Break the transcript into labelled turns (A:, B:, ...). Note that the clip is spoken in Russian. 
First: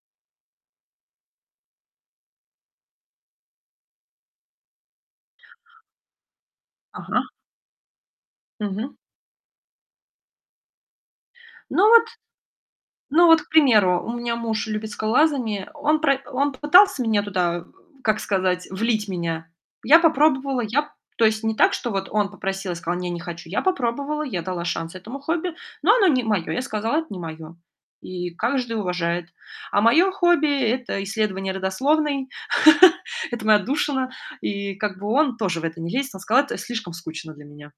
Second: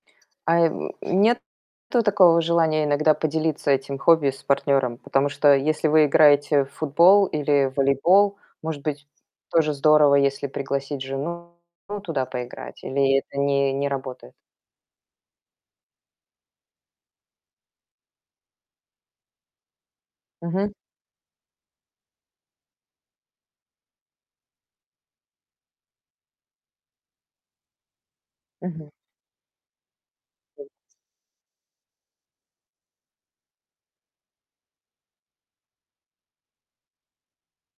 A: Ай м, нет такого желания иногда поделиться этим хобби с партнёром? Потому что если вы играете в футбол
B: Ага.
A: или волейбол, может
B: Мгм.
A: быть, тоже здорово, если пригласить жену,
B: Ну
A: ну,
B: вот
A: туда поиграть. Или
B: ну
A: это
B: вот, к
A: не не
B: примеру, у
A: работает?
B: меня муж любит скалолазание. Он пра он попытался меня туда, как сказать, влить меня. Я попробовала.
A: Мгм.
B: Я то есть не так, что вот он попросил, я сказала: "Не, не хочу". Я попробовала, я дала шанс этому хобби, но оно не мое. Я сказала: "Это не мое". И каждый
A: Мгм.
B: уважает. А мое хобби- это исследование родословной. Это моя отдушина. И как бы он тоже в это не лезет. Он сказал: "Это слишком скучно для меня".